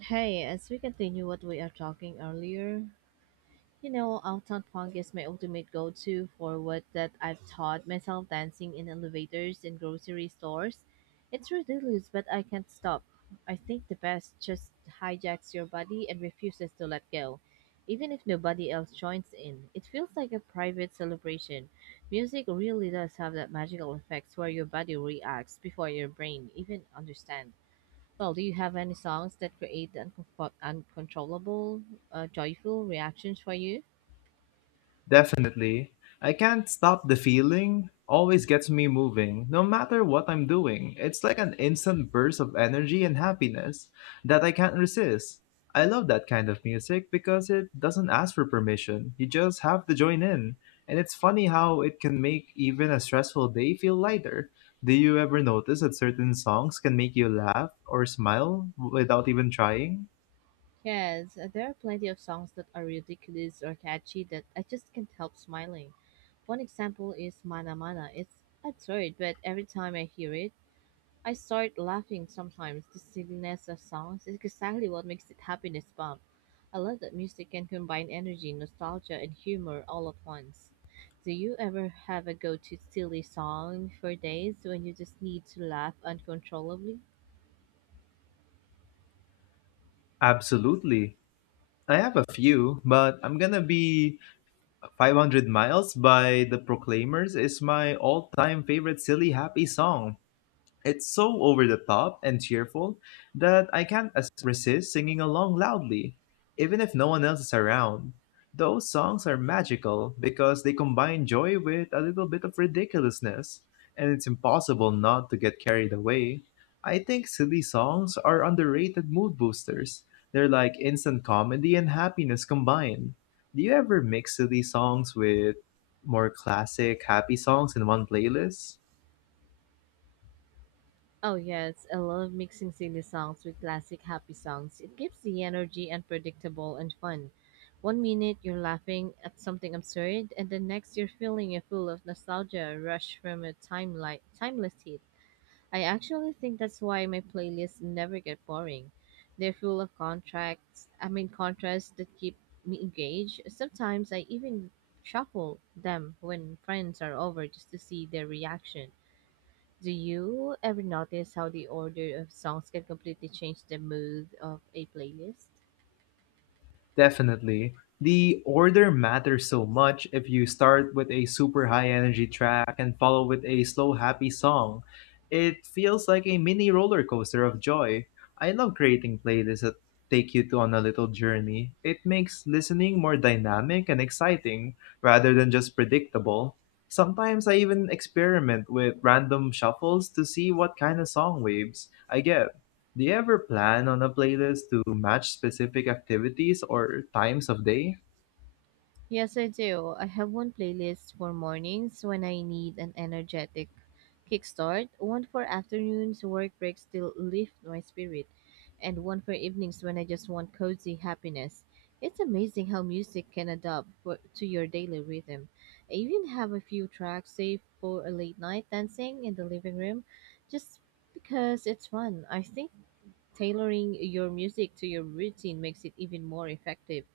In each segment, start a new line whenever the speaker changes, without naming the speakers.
Hey, as we continue what we are talking earlier, you know, Uptown Funk is my ultimate go-to for what that I've taught myself dancing in elevators and grocery stores. It's ridiculous, but I can't stop. I think the best just hijacks your body and refuses to let go. Even if nobody else joins in, it feels like a private celebration. Music really does have that magical effect where your body reacts before your brain even understands. Well, do you have any songs that create uncontrollable, joyful reactions for you?
Definitely. I can't stop the feeling. Always gets me moving, no matter what I'm doing. It's like an instant burst of energy and happiness that I can't resist. I love that kind of music because it doesn't ask for permission. You just have to join in. And it's funny how it can make even a stressful day feel lighter. Do you ever notice that certain songs can make you laugh or smile without even trying?
Yes, there are plenty of songs that are ridiculous or catchy that I just can't help smiling. One example is Mana Mana. It's absurd, but every time I hear it, I start laughing sometimes. The silliness of songs is exactly what makes it happiness bomb. I love that music can combine energy, nostalgia, and humor all at once. Do you ever have a go-to silly song for days when you just need to laugh uncontrollably?
Absolutely. I have a few, but I'm gonna be 500 Miles by The Proclaimers is my all time favorite silly happy song. It's so over the top and cheerful that I can't as- resist singing along loudly, even if no one else is around. Those songs are magical because they combine joy with a little bit of ridiculousness, and it's impossible not to get carried away. I think silly songs are underrated mood boosters. They're like instant comedy and happiness combined. Do you ever mix silly songs with more classic, happy songs in one playlist?
Oh yes, I love mixing silly songs with classic happy songs. It keeps the energy unpredictable and fun. One minute you're laughing at something absurd, and the next you're feeling a full of nostalgia rush from a timeless hit. I actually think that's why my playlists never get boring. They're full of contracts, I mean contrasts that keep me engaged. Sometimes I even shuffle them when friends are over just to see their reaction. Do you ever notice how the order of songs can completely change the mood of a playlist?
Definitely. The order matters so much if you start with a super high energy track and follow with a slow, happy song. It feels like a mini roller coaster of joy. I love creating playlists that take you to on a little journey. It makes listening more dynamic and exciting rather than just predictable. Sometimes I even experiment with random shuffles to see what kind of song waves I get. Do you ever plan on a playlist to match specific activities or times of day?
Yes, I do. I have one playlist for mornings when I need an energetic kickstart, one for afternoons, work breaks still lift my spirit, and one for evenings when I just want cozy happiness. It's amazing how music can to your daily rhythm. I even have a few tracks saved for a late night dancing in the living room just because it's fun. I think tailoring your music to your routine makes it even more effective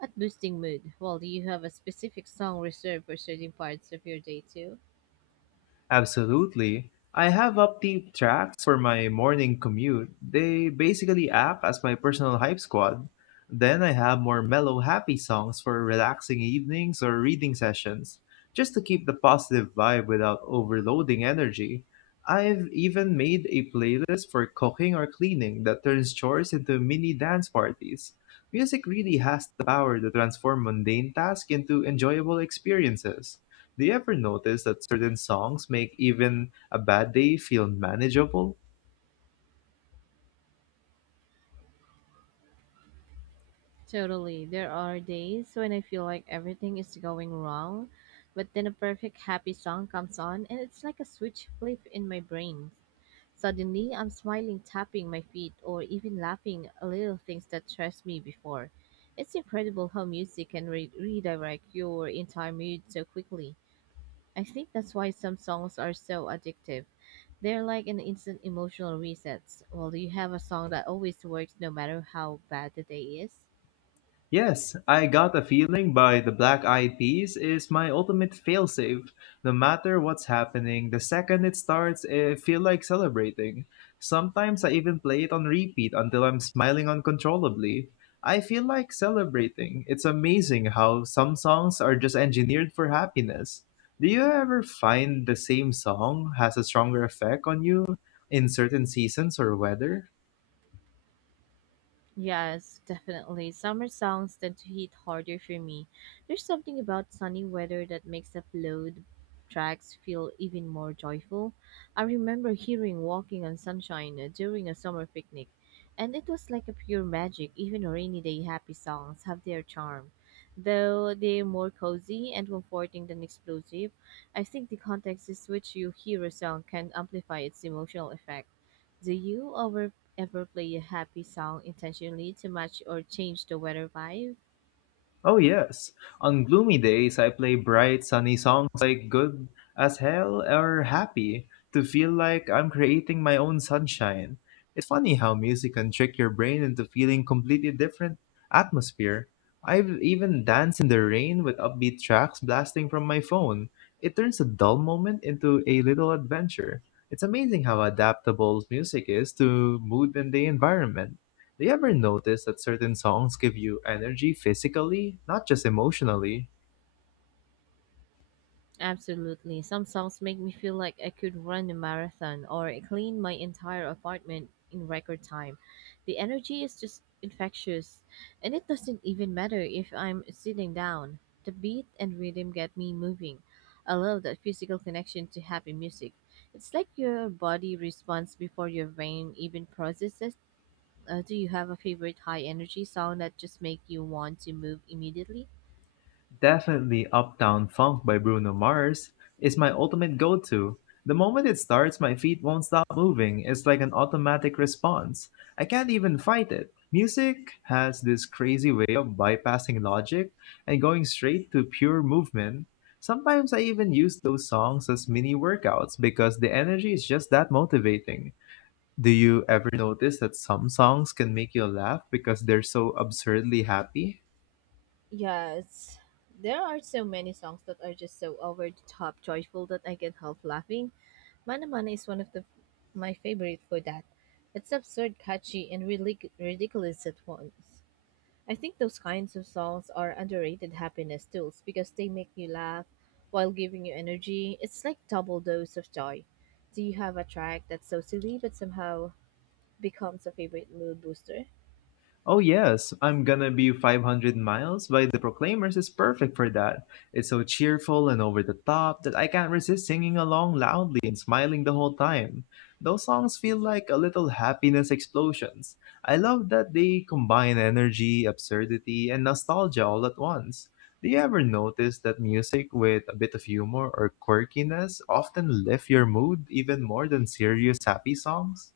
at boosting mood. Well, do you have a specific song reserved for certain parts of your day too?
Absolutely. I have upbeat tracks for my morning commute. They basically act as my personal hype squad. Then I have more mellow, happy songs for relaxing evenings or reading sessions, just to keep the positive vibe without overloading energy. I've even made a playlist for cooking or cleaning that turns chores into mini dance parties. Music really has the power to transform mundane tasks into enjoyable experiences. Do you ever notice that certain songs make even a bad day feel manageable?
Totally. There are days when I feel like everything is going wrong, but then a perfect happy song comes on and it's like a switch flip in my brain. Suddenly, I'm smiling, tapping my feet, or even laughing at little things that stressed me before. It's incredible how music can redirect your entire mood so quickly. I think that's why some songs are so addictive. They're like an instant emotional resets. Well, do you have a song that always works no matter how bad the day is?
Yes, I Got a Feeling by the Black Eyed Peas is my ultimate failsafe. No matter what's happening, the second it starts, I feel like celebrating. Sometimes I even play it on repeat until I'm smiling uncontrollably. I feel like celebrating. It's amazing how some songs are just engineered for happiness. Do you ever find the same song has a stronger effect on you in certain seasons or weather?
Yes, definitely. Summer songs tend to hit harder for me. There's something about sunny weather that makes the upload tracks feel even more joyful. I remember hearing Walking on Sunshine during a summer picnic, and it was like a pure magic. Even rainy day happy songs have their charm. Though they're more cozy and comforting than explosive, I think the context is which you hear a song can amplify its emotional effect. Do you ever Ever play a happy song intentionally to match or change the weather vibe?
Oh, yes. On gloomy days, I play bright, sunny songs like Good as Hell or Happy to feel like I'm creating my own sunshine. It's funny how music can trick your brain into feeling completely different atmosphere. I've even danced in the rain with upbeat tracks blasting from my phone. It turns a dull moment into a little adventure. It's amazing how adaptable music is to mood and the environment. Do you ever notice that certain songs give you energy physically, not just emotionally?
Absolutely. Some songs make me feel like I could run a marathon or clean my entire apartment in record time. The energy is just infectious, and it doesn't even matter if I'm sitting down. The beat and rhythm get me moving. I love that physical connection to happy music. It's like your body responds before your brain even processes. Do you have a favorite high energy song that just make you want to move immediately?
Definitely Uptown Funk by Bruno Mars is my ultimate go to. The moment it starts, my feet won't stop moving. It's like an automatic response. I can't even fight it. Music has this crazy way of bypassing logic and going straight to pure movement. Sometimes I even use those songs as mini workouts because the energy is just that motivating. Do you ever notice that some songs can make you laugh because they're so absurdly happy?
Yes. There are so many songs that are just so over the top joyful that I can't help laughing. Mana Mana is one of the my favorite for that. It's absurd, catchy, and really ridiculous at once. I think those kinds of songs are underrated happiness tools because they make you laugh while giving you energy. It's like double dose of joy. Do you have a track that's so silly but somehow becomes a favorite mood booster?
Oh yes, I'm gonna be 500 Miles by the Proclaimers is perfect for that. It's so cheerful and over the top that I can't resist singing along loudly and smiling the whole time. Those songs feel like a little happiness explosions. I love that they combine energy, absurdity, and nostalgia all at once. Do you ever notice that music with a bit of humor or quirkiness often lift your mood even more than serious happy songs?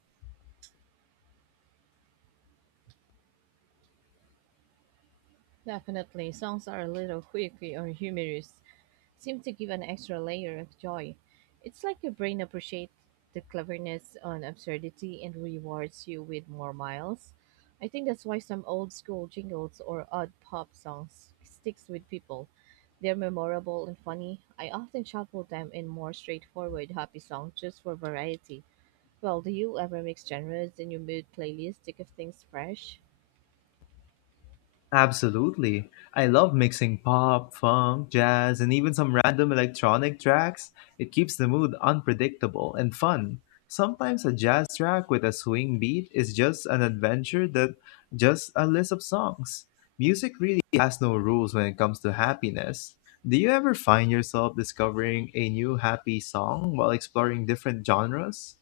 Definitely, songs that are a little quirky or humorous, seem to give an extra layer of joy. It's like your brain appreciates the cleverness and absurdity and rewards you with more miles. I think that's why some old school jingles or odd pop songs sticks with people. They're memorable and funny. I often shuffle them in more straightforward happy songs just for variety. Well, do you ever mix genres in your mood playlist to keep things fresh?
Absolutely. I love mixing pop, funk, jazz, and even some random electronic tracks. It keeps the mood unpredictable and fun. Sometimes a jazz track with a swing beat is just an adventure that just a list of songs. Music really has no rules when it comes to happiness. Do you ever find yourself discovering a new happy song while exploring different genres?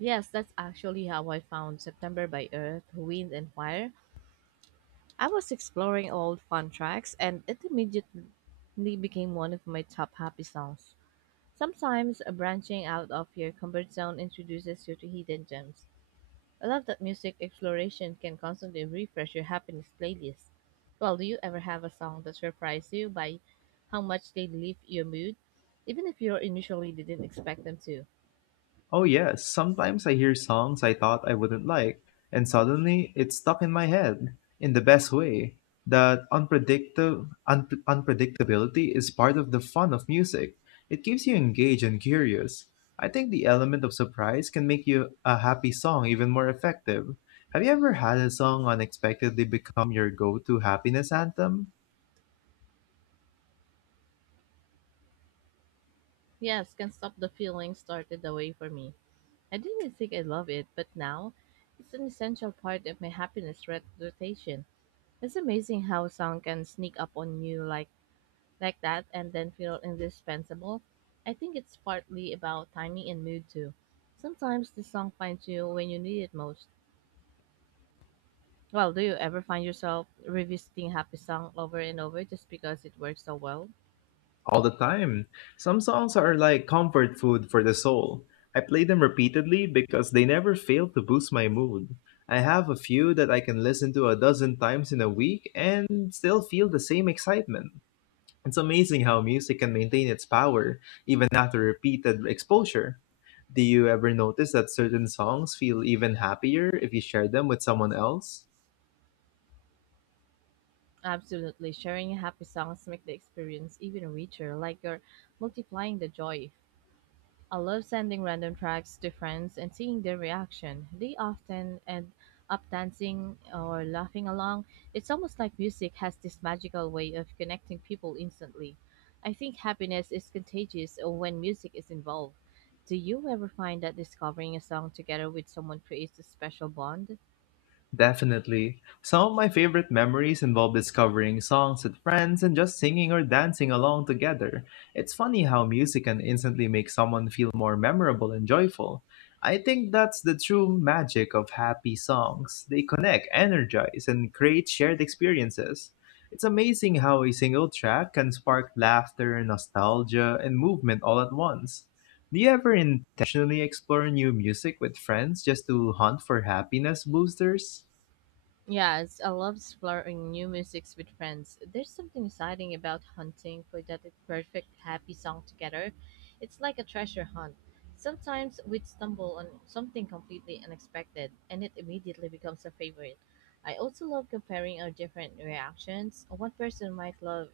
Yes, that's actually how I found September by Earth, Wind and Fire. I was exploring old fun tracks and it immediately became one of my top happy songs. Sometimes branching out of your comfort zone introduces you to hidden gems. I love that music exploration can constantly refresh your happiness playlist. Well, do you ever have a song that surprised you by how much they lift your mood, even if you initially didn't expect them to?
Oh, yes, sometimes I hear songs I thought I wouldn't like, and suddenly it's stuck in my head in the best way. That unpredictability is part of the fun of music. It keeps you engaged and curious. I think the element of surprise can make you a happy song even more effective. Have you ever had a song unexpectedly become your go-to happiness anthem?
Yes, Can Stop the Feeling started the way for me. I didn't think I love it, but now it's an essential part of my happiness rotation. It's amazing how a song can sneak up on you like that and then feel indispensable. I think it's partly about timing and mood too. Sometimes the song finds you when you need it most. Well, do you ever find yourself revisiting happy song over and over just because it works so well?
All the time. Some songs are like comfort food for the soul. I play them repeatedly because they never fail to boost my mood. I have a few that I can listen to a dozen times in a week and still feel the same excitement. It's amazing how music can maintain its power even after repeated exposure. Do you ever notice that certain songs feel even happier if you share them with someone else?
Absolutely. Sharing happy songs make the experience even richer, like you're multiplying the joy. I love sending random tracks to friends and seeing their reaction. They often end up dancing or laughing along. It's almost like music has this magical way of connecting people instantly. I think happiness is contagious when music is involved. Do you ever find that discovering a song together with someone creates a special bond?
Definitely. Some of my favorite memories involve discovering songs with friends and just singing or dancing along together. It's funny how music can instantly make someone feel more memorable and joyful. I think that's the true magic of happy songs. They connect, energize, and create shared experiences. It's amazing how a single track can spark laughter, nostalgia, and movement all at once. Do you ever intentionally explore new music with friends just to hunt for happiness boosters?
Yes, I love exploring new musics with friends. There's something exciting about hunting for that perfect happy song together. It's like a treasure hunt. Sometimes we'd stumble on something completely unexpected, and it immediately becomes a favorite. I also love comparing our different reactions. One person might love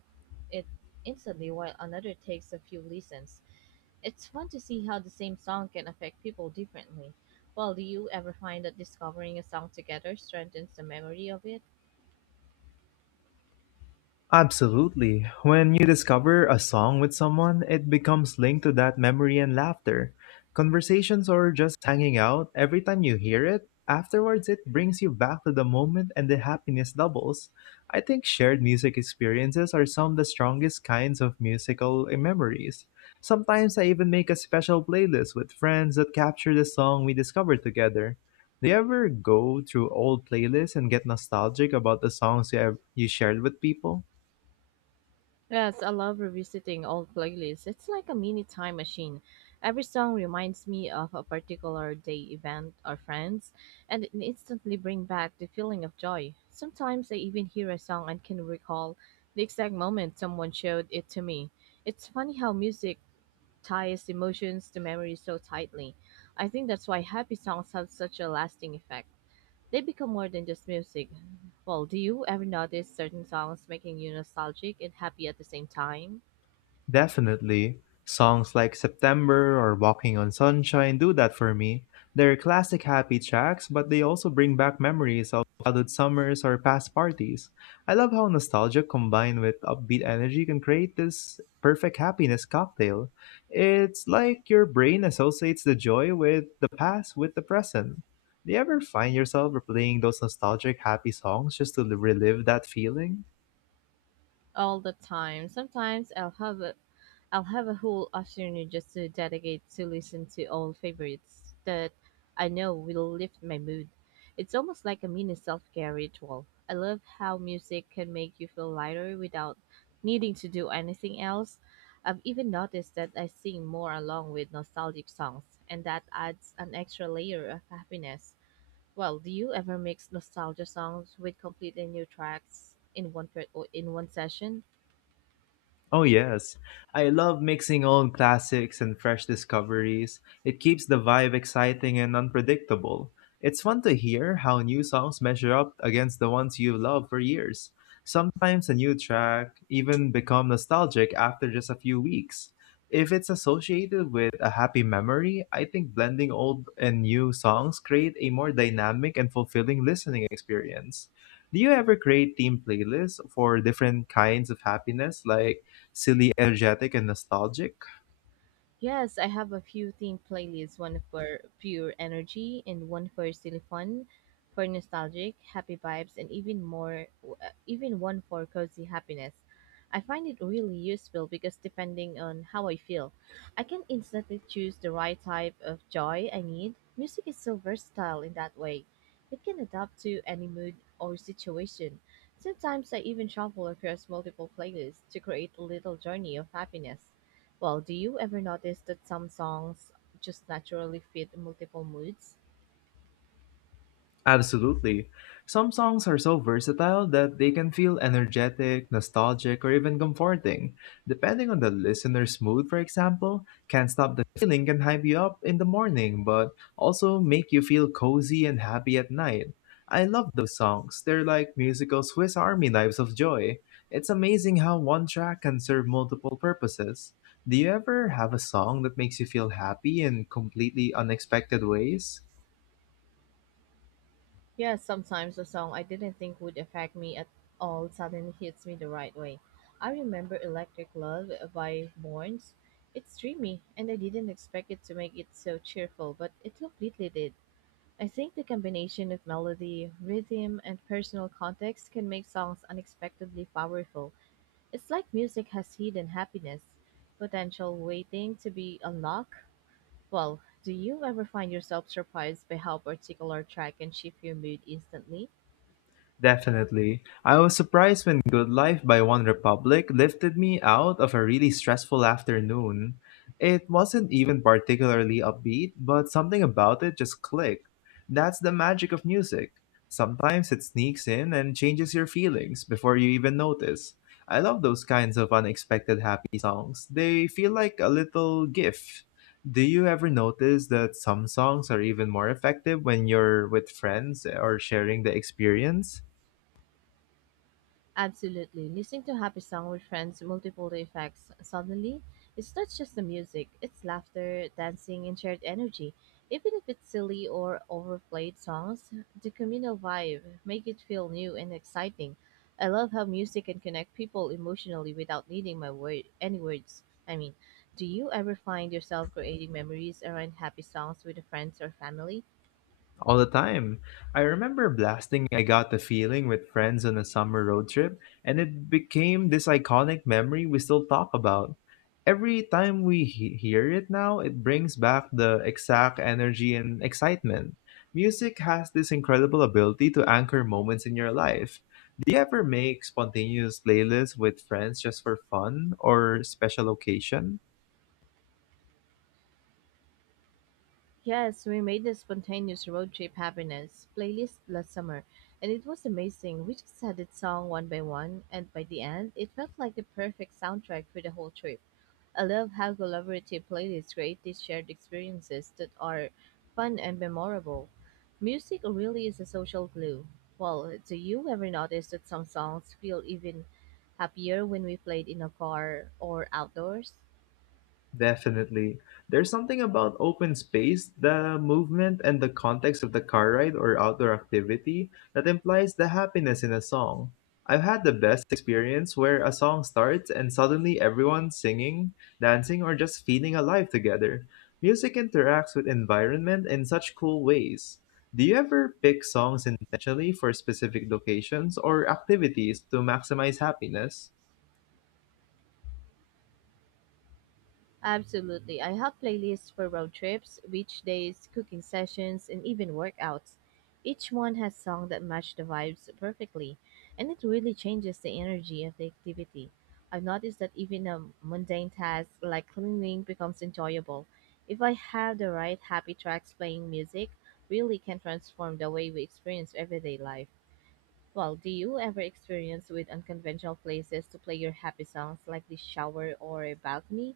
it instantly, while another takes a few listens. It's fun to see how the same song can affect people differently. Well, do you ever find that discovering a song together strengthens the memory of it?
Absolutely. When you discover a song with someone, it becomes linked to that memory and laughter. Conversations or just hanging out, every time you hear it, afterwards it brings you back to the moment and the happiness doubles. I think shared music experiences are some of the strongest kinds of musical memories. Sometimes I even make a special playlist with friends that capture the song we discovered together. Do you ever go through old playlists and get nostalgic about the have you shared with people?
Yes, I love revisiting old playlists. It's like a mini time machine. Every song reminds me of a particular day event or friends, and it instantly brings back the feeling of joy. Sometimes I even hear a song and can recall the exact moment someone showed it to me. It's funny how music ties emotions to memory so tightly. I think that's why happy songs have such a lasting effect. They become more than just music. Well, do you ever notice certain songs making you nostalgic and happy at the same time?
Definitely. Songs like September or Walking on Sunshine do that for me. They're classic happy tracks, but they also bring back memories of childhood summers or past parties. I love how nostalgia combined with upbeat energy can create this perfect happiness cocktail. It's like your brain associates the joy with the past with the present. Do you ever find yourself replaying those nostalgic happy songs just to relive that feeling?
All the time. Sometimes I'll have a whole afternoon just to dedicate to listen to old favorites that I know will lift my mood. It's almost like a mini self-care ritual. I love how music can make you feel lighter without needing to do anything else. I've even noticed that I sing more along with nostalgic songs, and that adds an extra layer of happiness. Well, do you ever mix nostalgia songs with completely new tracks in one per- or in one session?
Oh, yes. I love mixing old classics and fresh discoveries. It keeps the vibe exciting and unpredictable. It's fun to hear how new songs measure up against the ones you've loved for years. Sometimes a new track even become nostalgic after just a few weeks. If it's associated with a happy memory, I think blending old and new songs create a more dynamic and fulfilling listening experience. Do you ever create theme playlists for different kinds of happiness like silly, energetic, and nostalgic.
Yes, I have a few themed playlists, one for pure energy and one for silly fun, for nostalgic, happy vibes, and even more, even one for cozy happiness. I find it really useful because depending on how I feel, I can instantly choose the right type of joy I need. Music is so versatile in that way. It can adapt to any mood or situation. Sometimes I even shuffle across multiple playlists to create a little journey of happiness. Well, do you ever notice that some songs just naturally fit multiple moods?
Absolutely. Some songs are so versatile that they can feel energetic, nostalgic, or even comforting. Depending on the listener's mood, for example, Can't Stop the Feeling can hype you up in the morning, but also make you feel cozy and happy at night. I love those songs. They're like musical Swiss Army knives of joy. It's amazing how one track can serve multiple purposes. Do you ever have a song that makes you feel happy in completely unexpected ways?
Yes, sometimes a song I didn't think would affect me at all suddenly hits me the right way. I remember Electric Love by Borns. It's dreamy, and I didn't expect it to make it so cheerful, but it completely did. I think the combination of melody, rhythm, and personal context can make songs unexpectedly powerful. It's like music has hidden happiness, potential waiting to be unlocked. Well, do you ever find yourself surprised by how particular track can shift your mood instantly?
Definitely. I was surprised when Good Life by One Republic lifted me out of a really stressful afternoon. It wasn't even particularly upbeat, but something about it just clicked. That's the magic of music. Sometimes it sneaks in and changes your feelings before you even notice. I love those kinds of unexpected happy songs. They feel like a little gift. Do you ever notice that some songs are even more effective when you're with friends or sharing the experience?
Absolutely. Listening to a happy song with friends multiple effects suddenly. It's not just the music, it's laughter, dancing, and shared energy. Even if it's silly or overplayed songs, the communal vibe make it feel new and exciting. I love how music can connect people emotionally without needing my word any words. I mean, do you ever find yourself creating memories around happy songs with friends or family?
All the time. I remember blasting I Got the Feeling with friends on a summer road trip, and it became this iconic memory we still talk about. Every time hear it now, it brings back the exact energy and excitement. Music has this incredible ability to anchor moments in your life. Do you ever make spontaneous playlists with friends just for fun or special occasion?
Yes, we made a spontaneous road trip happiness playlist last summer, and it was amazing. We just had it song one by one, and by the end, it felt like the perfect soundtrack for the whole trip. I love how collaborative playlists create these shared experiences that are fun and memorable. Music really is a social glue. Well, do you ever notice that some songs feel even happier when we played in a car or outdoors?
Definitely. There's something about open space, the movement, and the context of the car ride or outdoor activity that implies the happiness in a song. I've had the best experience where a song starts and suddenly everyone's singing, dancing, or just feeling alive together. Music interacts with environment in such cool ways. Do you ever pick songs intentionally for specific locations or activities to maximize happiness?
Absolutely. I have playlists for road trips, beach days, cooking sessions, and even workouts. Each one has songs that match the vibes perfectly, and it really changes the energy of the activity. I've noticed that even a mundane task like cleaning becomes enjoyable. If I have the right happy tracks playing music, really can transform the way we experience everyday life. Well, do you ever experience with unconventional places to play your happy songs like the shower or a balcony?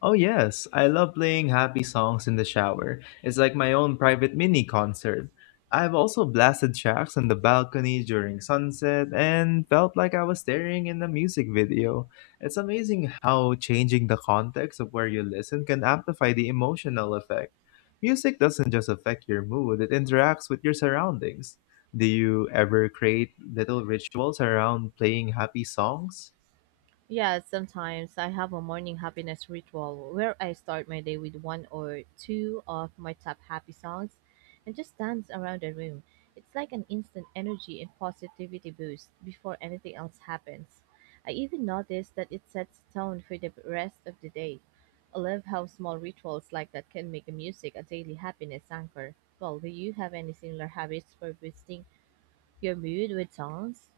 Oh, yes, I love playing happy songs in the shower. It's like my own private mini concert. I've also blasted tracks on the balcony during sunset and felt like I was staring in a music video. It's amazing how changing the context of where you listen can amplify the emotional effect. Music doesn't just affect your mood, it interacts with your surroundings. Do you ever create little rituals around playing happy songs?
Yeah, sometimes I have a morning happiness ritual where I start my day with one or two of my top happy songs and just dance around the room. It's like an instant energy and positivity boost before anything else happens. I even noticed that it sets tone for the rest of the day. I love how small rituals like that can make music a daily happiness anchor. Well, do you have any similar habits for boosting your mood with songs?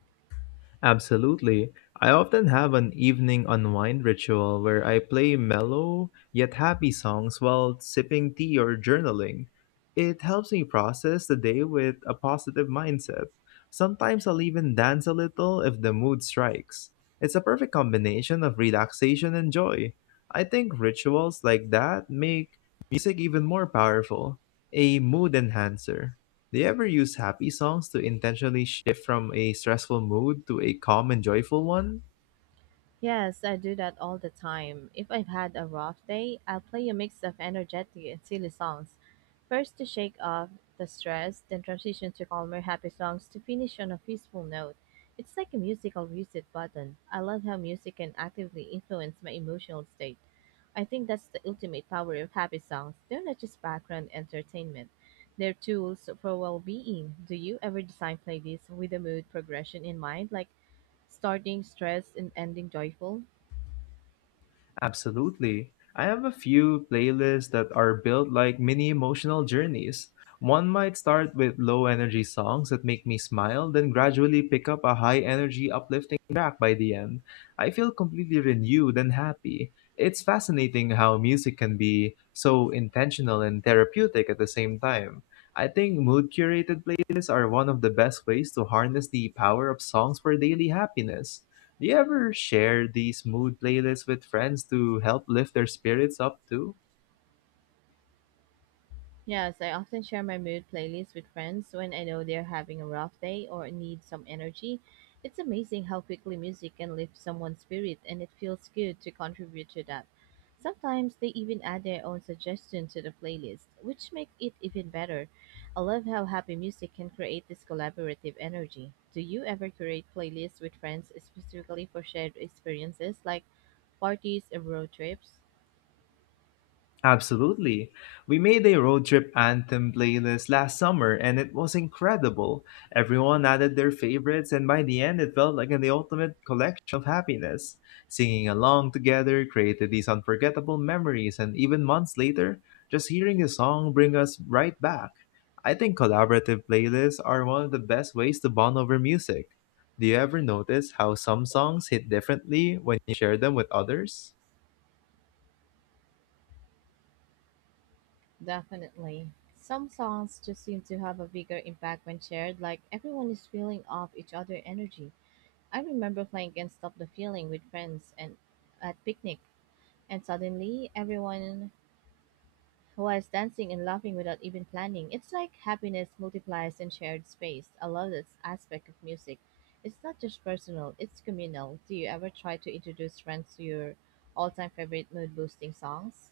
Absolutely. I often have an evening unwind ritual where I play mellow yet happy songs while sipping tea or journaling. It helps me process the day with a positive mindset. Sometimes I'll even dance a little if the mood strikes. It's a perfect combination of relaxation and joy. I think rituals like that make music even more powerful, a mood enhancer. Do you ever use happy songs to intentionally shift from a stressful mood to a calm and joyful one?
Yes, I do that all the time. If I've had a rough day, I'll play a mix of energetic and silly songs. First to shake off the stress, then transition to calmer, happy songs to finish on a peaceful note. It's like a musical reset button. I love how music can actively influence my emotional state. I think that's the ultimate power of happy songs. They're not just background entertainment. They're tools for well-being. Do you ever design playlists with a mood progression in mind, like starting stressed and ending joyful?
Absolutely. I have a few playlists that are built like mini emotional journeys. One might start with low energy songs that make me smile, then gradually pick up a high energy, uplifting track by the end. I feel completely renewed and happy. It's fascinating how music can be so intentional and therapeutic at the same time. I think mood curated playlists are one of the best ways to harness the power of songs for daily happiness. Do you ever share these mood playlists with friends to help lift their spirits up too?
Yes, I often share my mood playlist with friends when I know they're having a rough day or need some energy. It's amazing how quickly music can lift someone's spirit, and it feels good to contribute to that. Sometimes they even add their own suggestion to the playlist, which makes it even better. I love how happy music can create this collaborative energy. Do you ever create playlists with friends specifically for shared experiences like parties and road trips?
Absolutely. We made a road trip anthem playlist last summer and it was incredible. Everyone added their favorites, and by the end, it felt like the ultimate collection of happiness. Singing along together created these unforgettable memories, and even months later, just hearing the song bring us right back. I think collaborative playlists are one of the best ways to bond over music. Do you ever notice how some songs hit differently when you share them with others?
Definitely. Some songs just seem to have a bigger impact when shared, like everyone is feeling off each other energy. I remember playing Can't Stop the Feeling with friends and at picnic, and suddenly everyone was dancing and laughing without even planning. It's like happiness multiplies in shared space. I love this aspect of music. It's not just personal, it's communal. Do you ever try to introduce friends to your all-time favorite mood-boosting songs?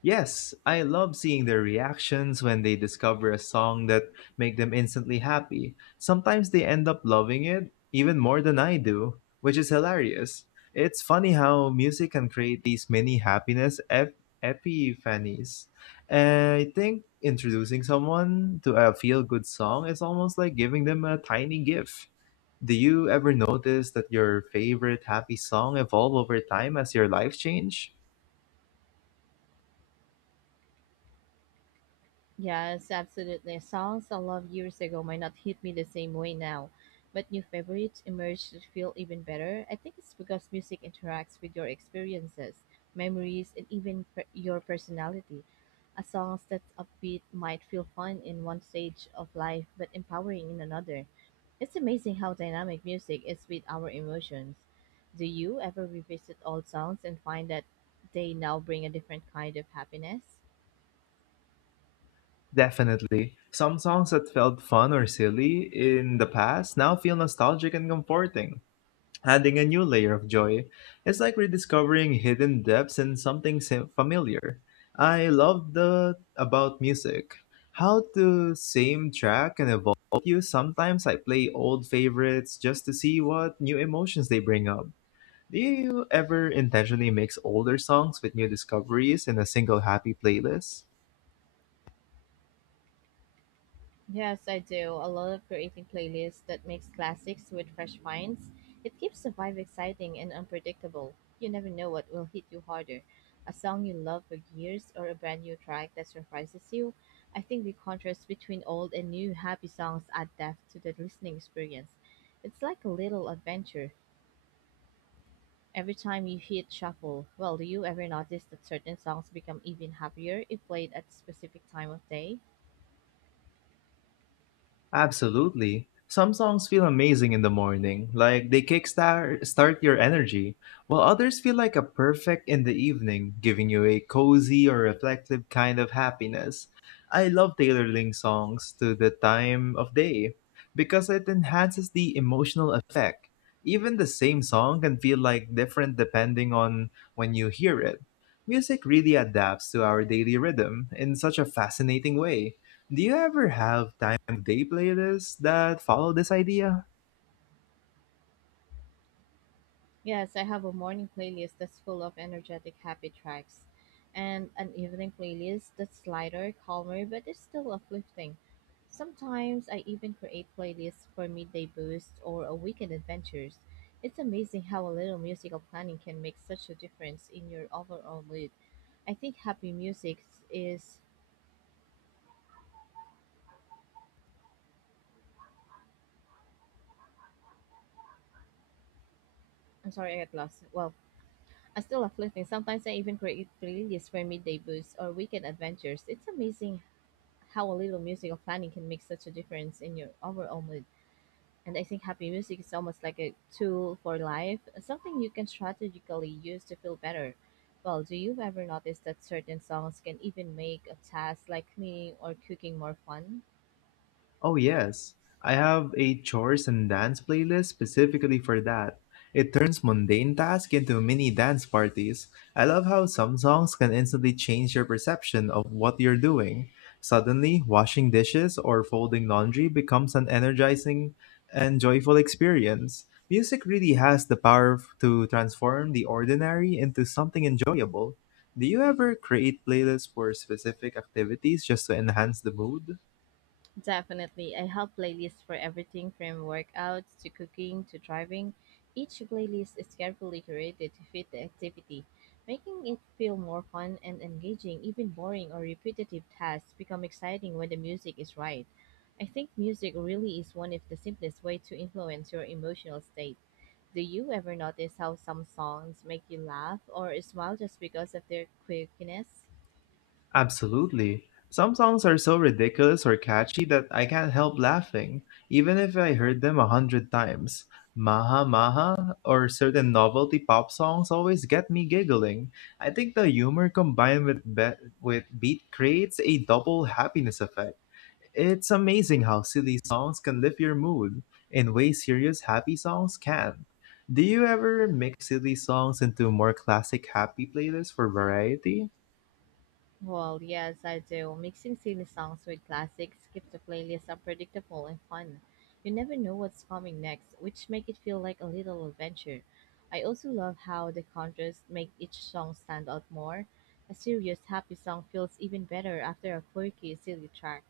Yes, I love seeing their reactions when they discover a song that make them instantly happy. Sometimes they end up loving it even more than I do, which is hilarious. It's funny how music can create these mini happiness epiphanies. And I think introducing someone to a feel-good song is almost like giving them a tiny gift. Do you ever notice that your favorite happy song evolve over time as your life change?
Yes, absolutely. Songs I loved years ago might not hit me the same way now, but new favorites emerge that feel even better. I think it's because music interacts with your experiences, memories, and even your personality. A song that's upbeat might feel fun in one stage of life, but empowering in another. It's amazing how dynamic music is with our emotions. Do you ever revisit old songs and find that they now bring a different kind of happiness?
Definitely. Some songs that felt fun or silly in the past now feel nostalgic and comforting, adding a new layer of joy. It's like rediscovering hidden depths in something familiar. I love the about music. How the same track can evolve you. Sometimes I play old favorites just to see what new emotions they bring up. Do you ever intentionally mix older songs with new discoveries in a single happy playlist?
Yes, I do. I love creating playlists that mix classics with fresh finds. It keeps the vibe exciting and unpredictable. You never know what will hit you harder. A song you love for years or a brand new track that surprises you. I think the contrast between old and new happy songs add depth to the listening experience. It's like a little adventure. Every time you hit shuffle, well, do you ever notice that certain songs become even happier if played at a specific time of day?
Absolutely. Some songs feel amazing in the morning, like they kickstart start your energy, while others feel like a perfect in the evening, giving you a cozy or reflective kind of happiness. I love tailoring songs to the time of day because it enhances the emotional effect. Even the same song can feel like different depending on when you hear it. Music really adapts to our daily rhythm in such a fascinating way. Do you ever have time of day playlists that follow this idea?
Yes, I have a morning playlist that's full of energetic, happy tracks, and an evening playlist that's lighter, calmer, but it's still uplifting. Sometimes I even create playlists for midday boosts or a weekend adventures. It's amazing how a little musical planning can make such a difference in your overall mood. I think happy music is. I'm sorry, I got lost. Well, I'm still uplifting. Sometimes I even create playlists for midday boosts or weekend adventures. It's amazing how a little musical planning can make such a difference in your overall mood. And I think happy music is almost like a tool for life, something you can strategically use to feel better. Well, do you ever notice that certain songs can even make a task like cleaning or cooking more fun?
Oh, yes. I have a chores and dance playlist specifically for that. It turns mundane tasks into mini dance parties. I love how some songs can instantly change your perception of what you're doing. Suddenly, washing dishes or folding laundry becomes an energizing and joyful experience. Music really has the power to transform the ordinary into something enjoyable. Do you ever create playlists for specific activities just to enhance the mood?
Definitely. I have playlists for everything from workouts to cooking to driving. Each playlist is carefully curated to fit the activity, making it feel more fun and engaging. Even boring or repetitive tasks become exciting when the music is right. I think music really is one of the simplest ways to influence your emotional state. Do you ever notice how some songs make you laugh or smile just because of their quirkiness?
Absolutely. Some songs are so ridiculous or catchy that I can't help laughing, even if I heard them a hundred times. Maha Maha or certain novelty pop songs always get me giggling. I think the humor combined with beat creates a double happiness effect. It's amazing how silly songs can lift your mood in ways serious happy songs can. Do you ever mix silly songs into more classic happy playlists for variety?
Well, yes, I do. Mixing silly songs with classics keeps the playlist unpredictable and fun. You never know what's coming next, which make it feel like a little adventure. I also love how the contrast make each song stand out more. A serious, happy song feels even better after a quirky, silly track.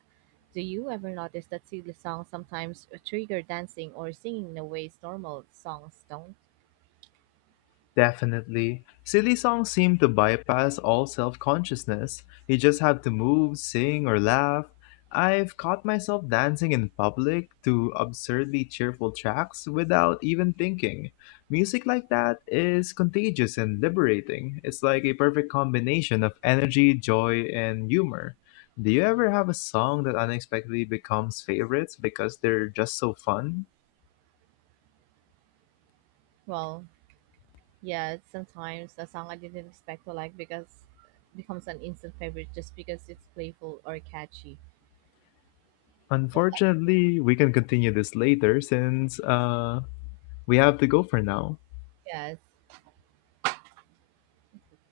Do you ever notice that silly songs sometimes trigger dancing or singing in a ways normal songs don't?
Definitely. Silly songs seem to bypass all self consciousness. You just have to move, sing, or laugh. I've caught myself dancing in public to absurdly cheerful tracks without even thinking. Music like that is contagious and liberating. It's like a perfect combination of energy, joy, and humor. Do you ever have a song that unexpectedly becomes favorites because they're just so fun?
Well, yeah, sometimes a song I didn't expect to like because becomes an instant favorite just because it's playful or catchy. Well,
Unfortunately, we can continue this later since we have to go for now.
yes.